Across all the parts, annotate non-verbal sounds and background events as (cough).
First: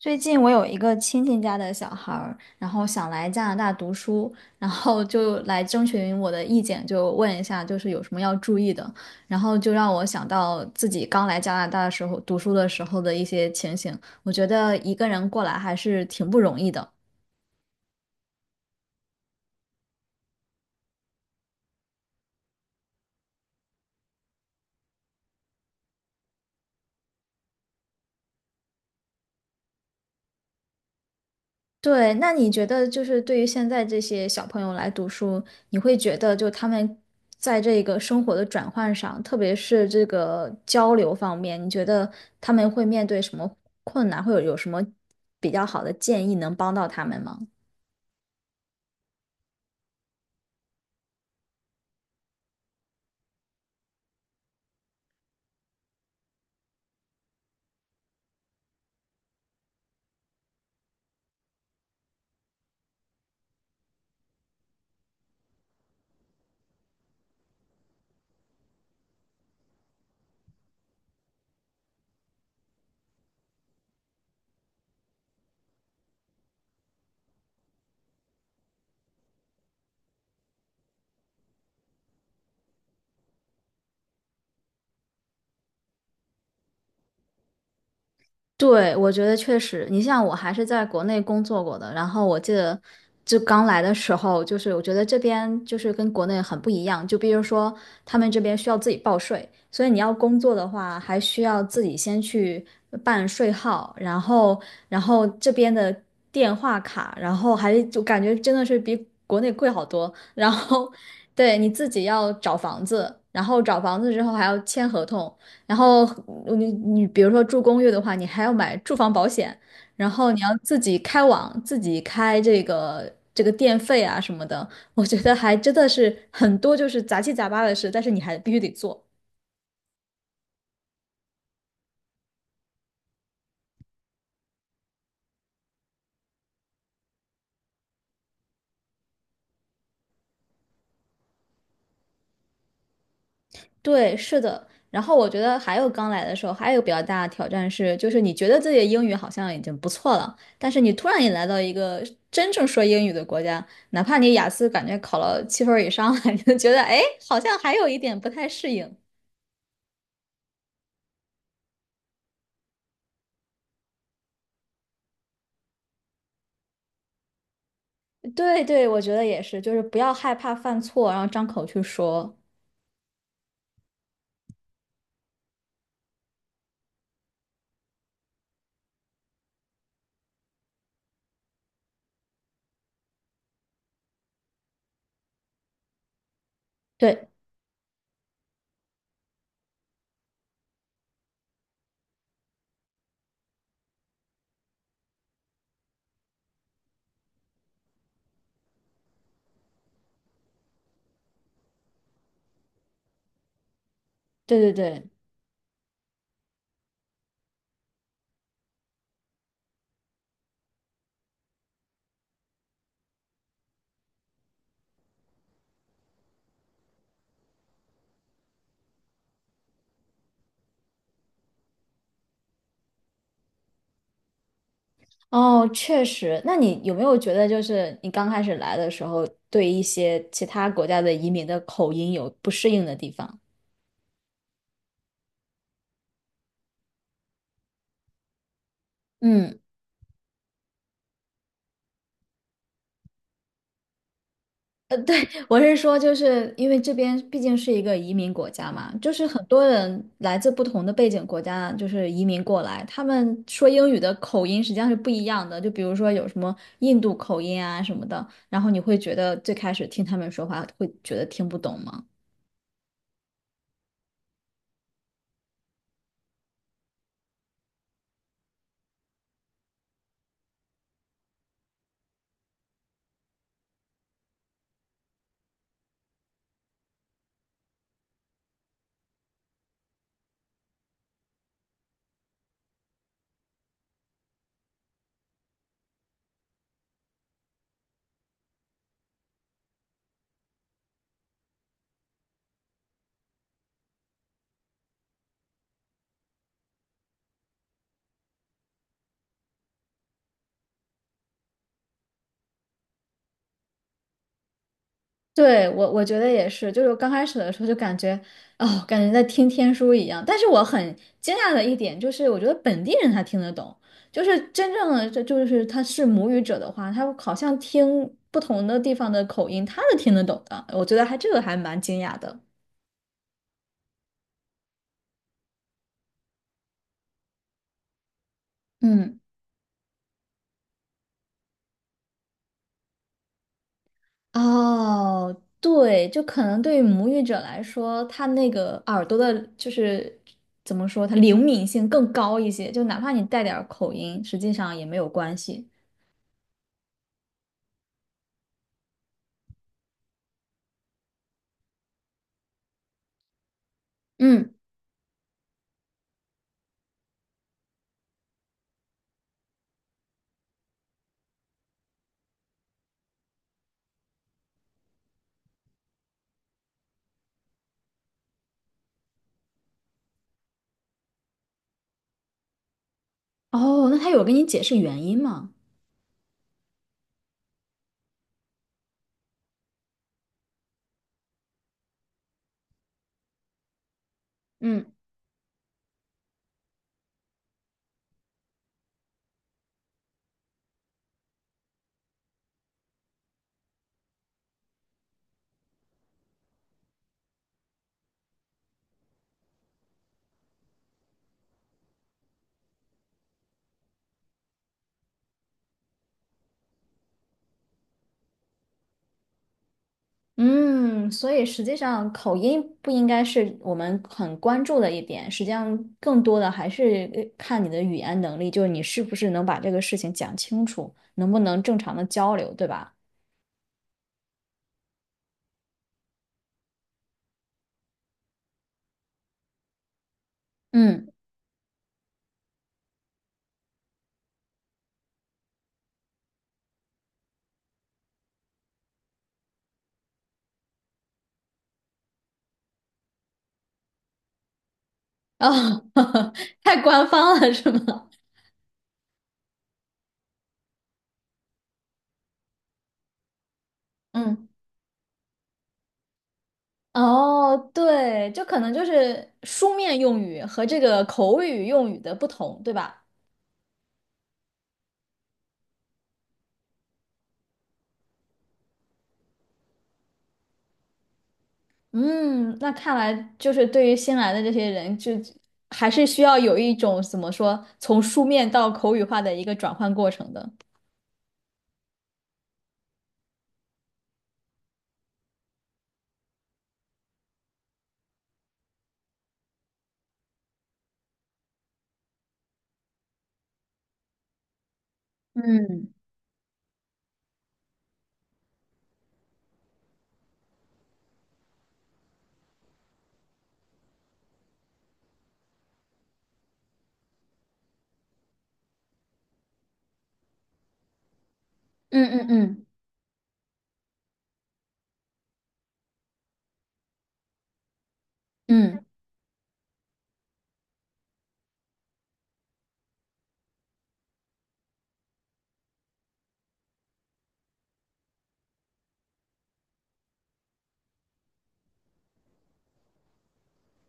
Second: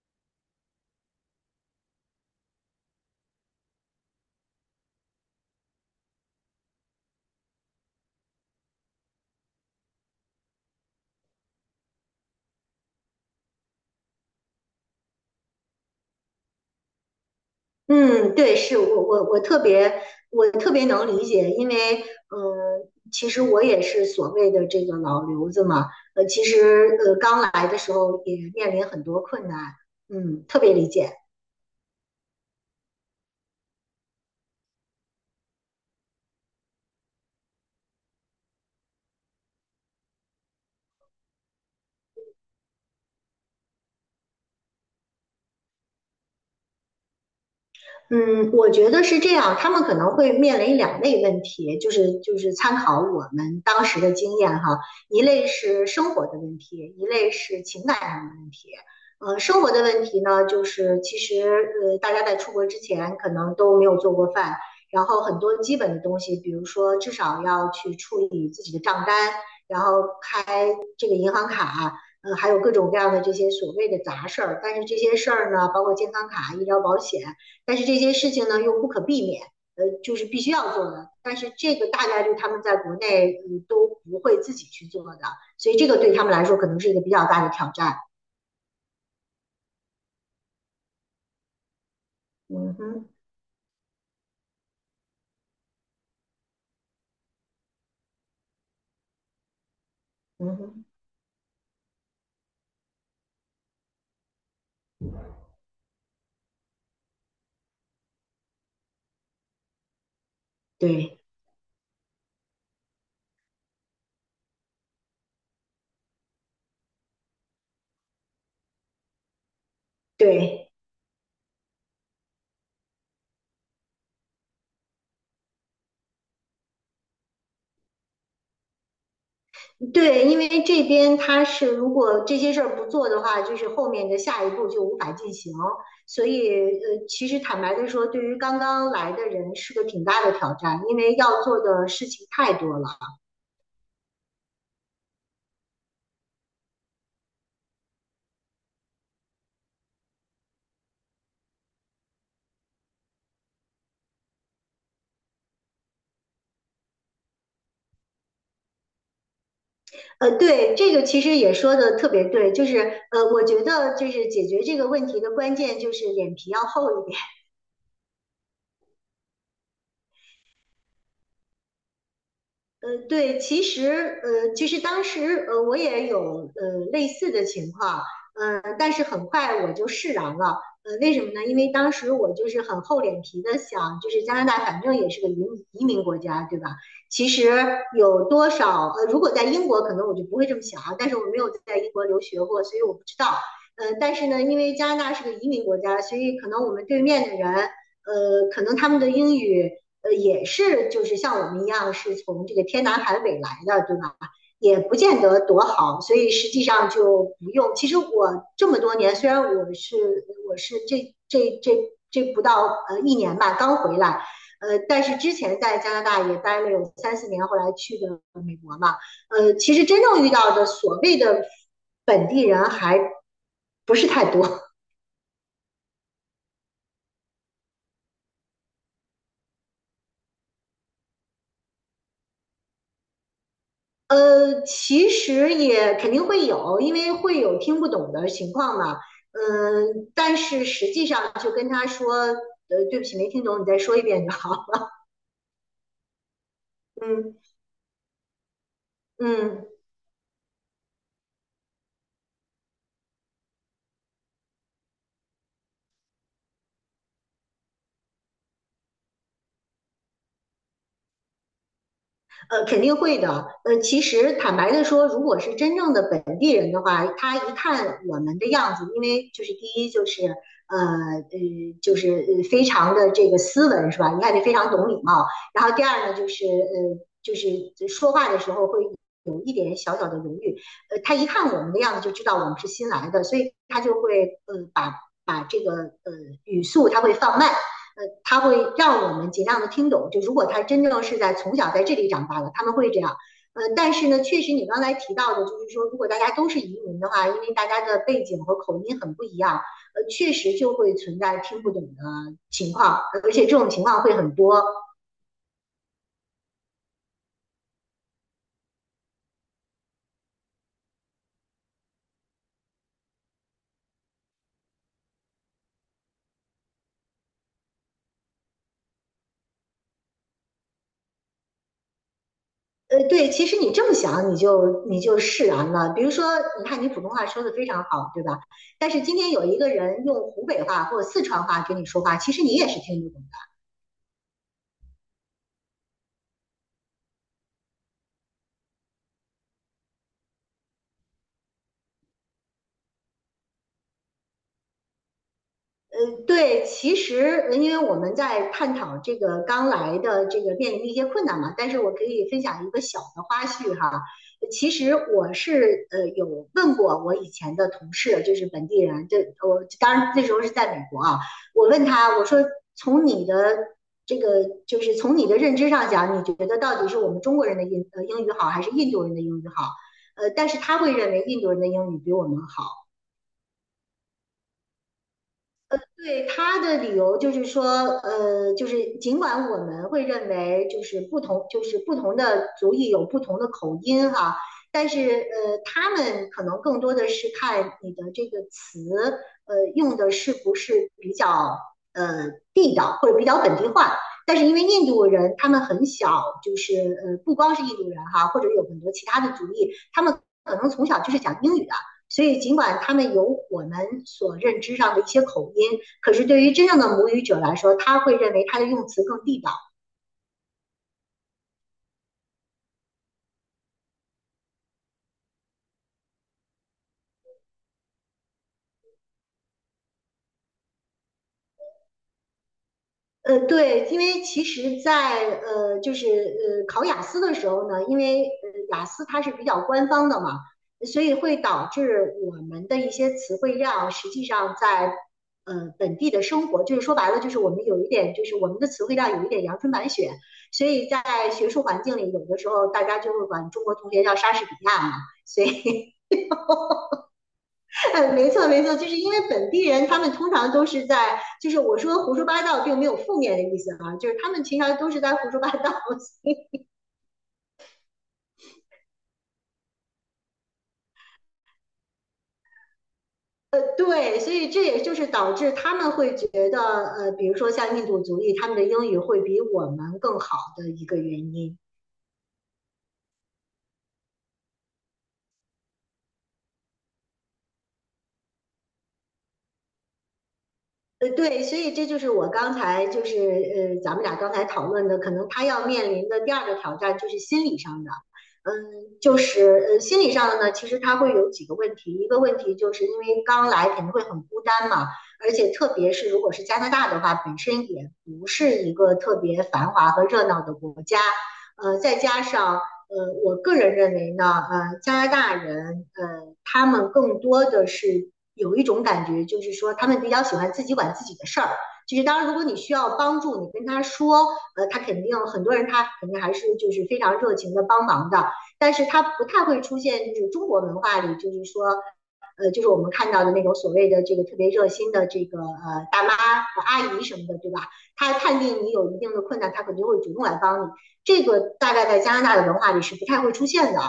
最近我有一个亲戚家的小孩儿，然后想来加拿大读书，然后就来征询我的意见，就问一下就是有什么要注意的，然后就让我想到自己刚来加拿大的时候读书的时候的一些情形，我觉得一个人过来还是挺不容易的。嗯，对，是我特别特别能理解，因为其实我也是所谓的这个老留子嘛，其实刚来的时候也面临很多困难，嗯，特别理解。对，那你觉得就是对于现在这些小朋友来读书，你会觉得就他们在这个生活的转换上，特别是这个交流方面，你觉得他们会面对什么困难，或者有什么比较好的建议能帮到他们吗？嗯，我觉得是这样，他们可能会面临两类问题，就是参考我们当时的经验哈，一类是生活的问题，一类是情感上的问题。生活的问题呢，就是其实大家在出国之前可能都没有做过饭，然后很多基本的东西，比如说至少要去处理自己的账单，然后这个银行卡，还有各种各样的这些所谓的杂事儿。但是这些事儿呢，包括健康卡、医疗保险，但是这些事情呢又不可避免，就是必须要做的。但是这个大概率他们在国内都不会自己去做的，所以这个对他们来说可能是一个比较大的挑战。对，我觉得确实，你像我还是在国内工作过的，然后我记嗯得哼。就刚来的时候，就是我觉得这边就是跟国内很不一样，就比如说他们这边需要自己报税，所以你要工嗯作的哼。话，还需要自己先去办税号，然后这边的电话卡，然后还就感觉真的是比国内贵好多，然后对对你自己要找房子，然后找房子之后还要签合同。然后你比如说住公寓的话，你还要买住房保险，然后你要对。自己开网，自己开这个电费啊什么的，我觉得还真的是很多就是杂七杂八的事，但是你还必须得做。对，因为这边他是如果这些事儿不做的话，就是后面的下一步就无法进行，所以其实坦白的说，对于刚刚来的人是个挺大的挑战，因为要做的事情太多了。对，是的。然后我觉得还有刚来的时候，还有比较大的挑战是，就是你觉得自己的英语好像已经不错了，但是你突然也来到一个真正说英语的国家，哪怕你雅思感觉考了7分儿以上了，你就觉得哎，好像还有一点不太适应。对，这个其实也说的特别对，就是我觉得就是解决这个问题的关键就是脸皮要厚一点。对对，我觉得也是，就是不要害怕犯错，然后张口去说。对，其实，其实当时，我也有，类似的情况，但是很快我就释然了，为什么呢？因为当时我就是很厚脸皮的想，就是加拿大反正也是个移民国家，对吧？其对实有多少，如果在英国，可能我就不会这么想啊，但是我没有在英国留学过，所以我不知道，但是呢，因为加拿大是个移民国家，所以可能我们对面的人，可能他们的英语。也是就是像我们一样是从这个天南海北来的，对吧？对对也不对，见得多好，所以实际上就不用。其实我这么多年，虽然我是我是这这这这不到一年吧，刚回来，但是之前在加拿大也待了有三四年，后来去的美国嘛，其实真正遇到的所谓的本地人还不是太多。哦，确实。那你有没有觉得，就是你刚开始来的时候，对一些其他国家的移民的口音有不适应的地方？其实也肯定会有，因为会有听不懂的情况嘛。嗯。嗯，但是实际上就跟他说，对不起，没听懂，你再说一遍就好。我是说，就是因为这边毕嗯竟是一个移民国家嘛，就是很多嗯。人来自不同的背景国家，就是移民过来，他们说英语的口音实际上是不一样的。就比如说有什么印度口音啊什么的，然后你会觉得最开始听他们说话会觉得听不懂吗？肯定会的。其实坦白的说，如果是真正的本地人的话，他一看我们的样子，因为就是第一就是呃呃，就是非常的这个斯文是吧？你看你非常懂礼貌。然后第二呢，就是说话的时候会有一点小小的犹豫。他一看我们的样子就知道我们是新来的，所以他就会把这个语速他会放慢。他会让我们尽量的听懂。就如果他真正是在从小在这里长大的，他们会这样。但是呢，确实你刚才提到的，就是说，如果大家都是移民的话，因为大家的背景和口音很不一样，确实就会存在听不懂的情况，而且这种情况会很多。对，我觉得也是，就是刚开始的时候就感觉，哦，感觉在听天书一样。但是我很惊讶的一点就是，我觉得本地人他听得懂，就是真正的这就是他是母语者的话，他好像听不同的地方的口音，他是听得懂的。我觉得还这个还蛮惊讶的。对，其实你这么想，你就释然了。比如说，你看你普通话说的非常好，对吧？但是今嗯，天有一个人用湖北话或者四川话跟你说话，其实你也是听不懂。哦，对，就可能对于母语者来说，他那个耳朵的，就是怎么说，他灵敏性更高一些，就哪怕你带点儿口音，实际上也没有关系。对，其实因为我们在探讨这个刚来的这个面临的一些困难嘛，但是我可以分享一个小的花絮哈。嗯。其实我是有问过我以前的同事，就是本地人，这我当然那时候是在美国啊，我问他，我说从你的这个就是从你的认知上讲，你觉得到底是我们中国人的英语好，还是印度人的英语好？但是他会认为印度人的英语比我们好。哦，那他有跟你解释原因吗？对他的理由就是说，就是尽管我们会认为就是不同，就是不同的族裔有不同的口音哈，但嗯是他们可能更多的是看你的这个词，用的是不是比较地道或者比较本地化。但是因为印度人他们很小，就是不光是印度人哈，或者有很多其他的族裔，他们可能从小就是讲英语的。所以，尽管他们有我们所认知上的一些口音，可是对于真正的母语者来说，他会认为他的用词更地道。嗯，所以实际上口音不应该是我们很关注的一点，实际上更多的还是看你的语言能力，就是你是不是能把这个事情讲清楚，能不能正常的交流，对吧？对，因为其实在，就是考雅思的时候呢，因为雅思它是比较官方的嘛，所嗯，以会导致我们的一些词汇量，实际上在本地的生活，就是说白了，就是我们有一点，就是我们的词汇量有一点阳春白雪，所以在学术环境里，有的时候大家就会管中国同学叫莎士比亚嘛，所哦，以 (laughs) 太官方了是吗？嗯，没错没错，就是因为本地人他们通常都是在，就是我说胡说八道并没有负面的意思啊，就是他们嗯，平常都是在胡说八道。哦，对，就可能就是书面用语和这个口语用语的不同，对吧？对，所以这也就是导致他们会觉得，比如说像印度族裔，他们的英语会比我们更好的一个原因。嗯，那看来就是对于新来的这些人，就还是需要有一种怎么说，从书面到口语化的一个转换过程的。对，所以这就是我刚才咱们俩刚才讨论的，可能他要面临的第二个挑战就是心理上的，嗯，心理上的呢，其实他会有几个问题，一个问题就是因为刚来肯定会很孤单嘛，而且特嗯别是如果是加拿大的话，本身也不是一个特别繁华和热闹的国家，再加上我个人认为呢，加拿大人，他们更多的是有一种感觉，就是说他们比较喜欢自己管自己的事儿。就是嗯当然，嗯如果你嗯需要帮助，你跟他说，他肯定很多人他肯定还是就是非常热情的帮忙的，但嗯是他不太会出现就是中国文化里就是说。就是我们看到的那种所谓的这个特别热心的这个大妈、阿姨什么的，对吧？他判定你有一定的困难，他肯定会主动来帮你。这个大概在加拿大的文化里是不太会出现的。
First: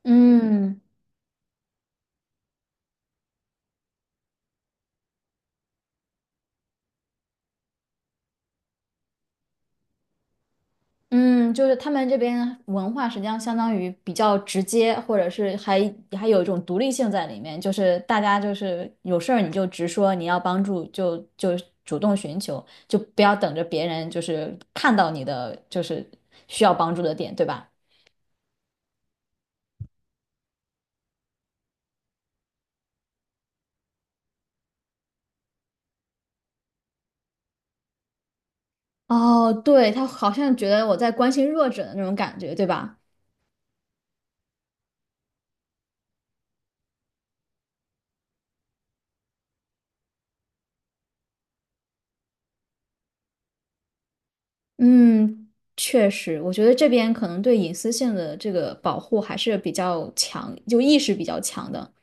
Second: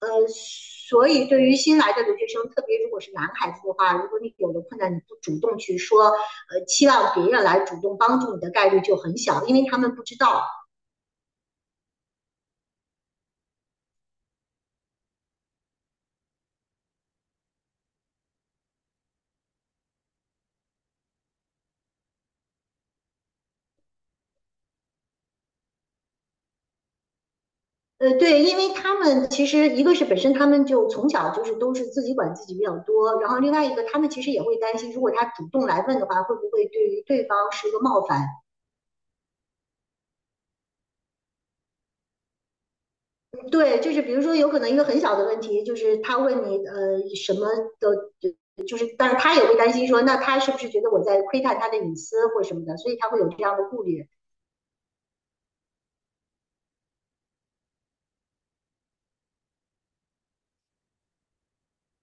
呃，嗯，所以对于新来的留学生，特别如果是男孩子的话，如果你有了困难，你不主动去说，期望别人来主动帮助你的概率就很小，因为他们不知道。嗯，就是他们这边文化实际上相当于比较直接，或者是还有一种独立性在里面，就是大家就是有事儿你就直说，你要帮助就主动寻求，就不要等着别人就是看到你的就是需要帮助的点，对吧？对，因为他们其实一个是本身他们就从小就是都是自己管自己比较多，然后另外一个他们其实也会担心，如果他主动来问的话，会不会对于对方是一个冒犯？哦，对，他好像觉得我在关心弱者的那种感觉，对吧？对，就是比如说，有可能一个很小的问题，就是他问你什么的，就是，但是他也会担心说，那他是不是觉得我在窥探他的隐私或什么的，所以他会有这样的顾虑。嗯，确实，我觉得这边可能对隐私性的这个保护还是比较强，就意识比较强的。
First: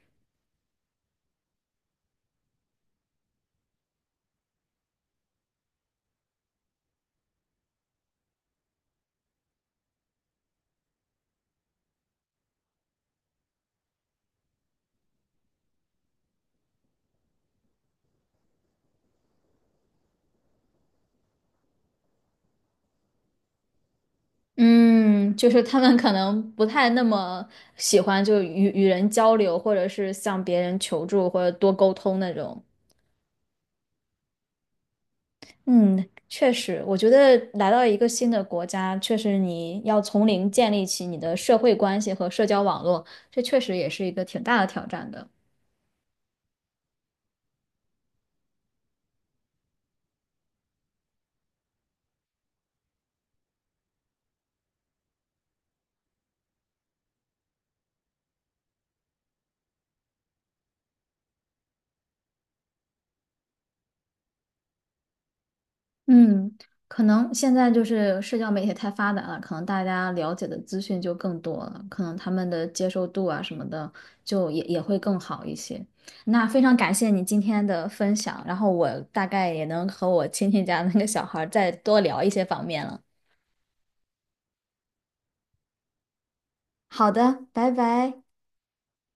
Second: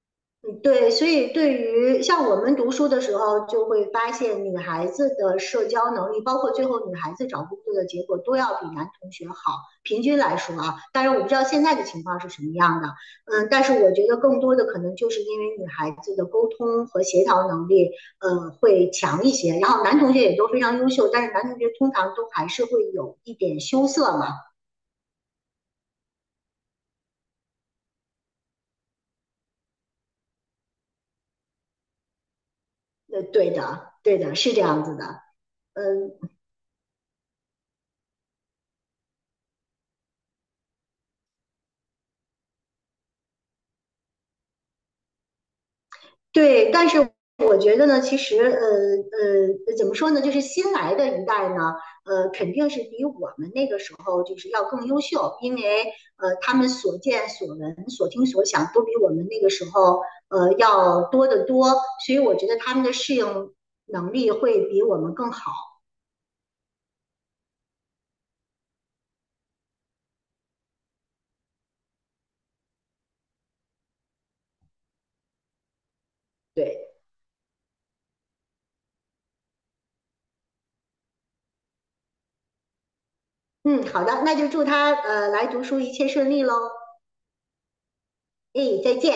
嗯对，所以对于像我们读书的时候，就会发现女孩子的社交能力，包括最后女孩子找工作的结果，都要比男同学好。平均来说啊，当然我不知道现在的情况是什么样的，嗯，但是我觉得更多的可能就是因为女孩子的沟通和协调能力，会强一些。然后男同学也都非常优秀，但是男同学通常都还是会有一点羞涩嘛。嗯，就是他们可能不太那么喜欢就与人交流，或者是向别人求助，或者多沟通那种。对的，对的，是这样子的。嗯，嗯，确实，我觉得来到一个新的国家，确实你要从零建立起你的社会关系和社交网络，这确实也是一个挺大的挑战的。对，但是我觉得呢，其实怎么说呢，就是新来的一代呢，肯定是比我们那个时候就是要更优秀，因为他们所见所闻、所听所想都比我们那个时候要多得多，所以我觉得他们的适应能力会比我们更好。嗯，可能现在就是社交媒体太发达了，可能大家了解的资讯就更多了，可能他们的接受度啊什么的，就也会更好一些。那非常对，感谢你今天的分享，然后我大概也能和我亲戚家那个小孩儿再多聊一些方面了。嗯，好的，那就祝他来读书一切顺利喽。好的，拜拜。哎，再见。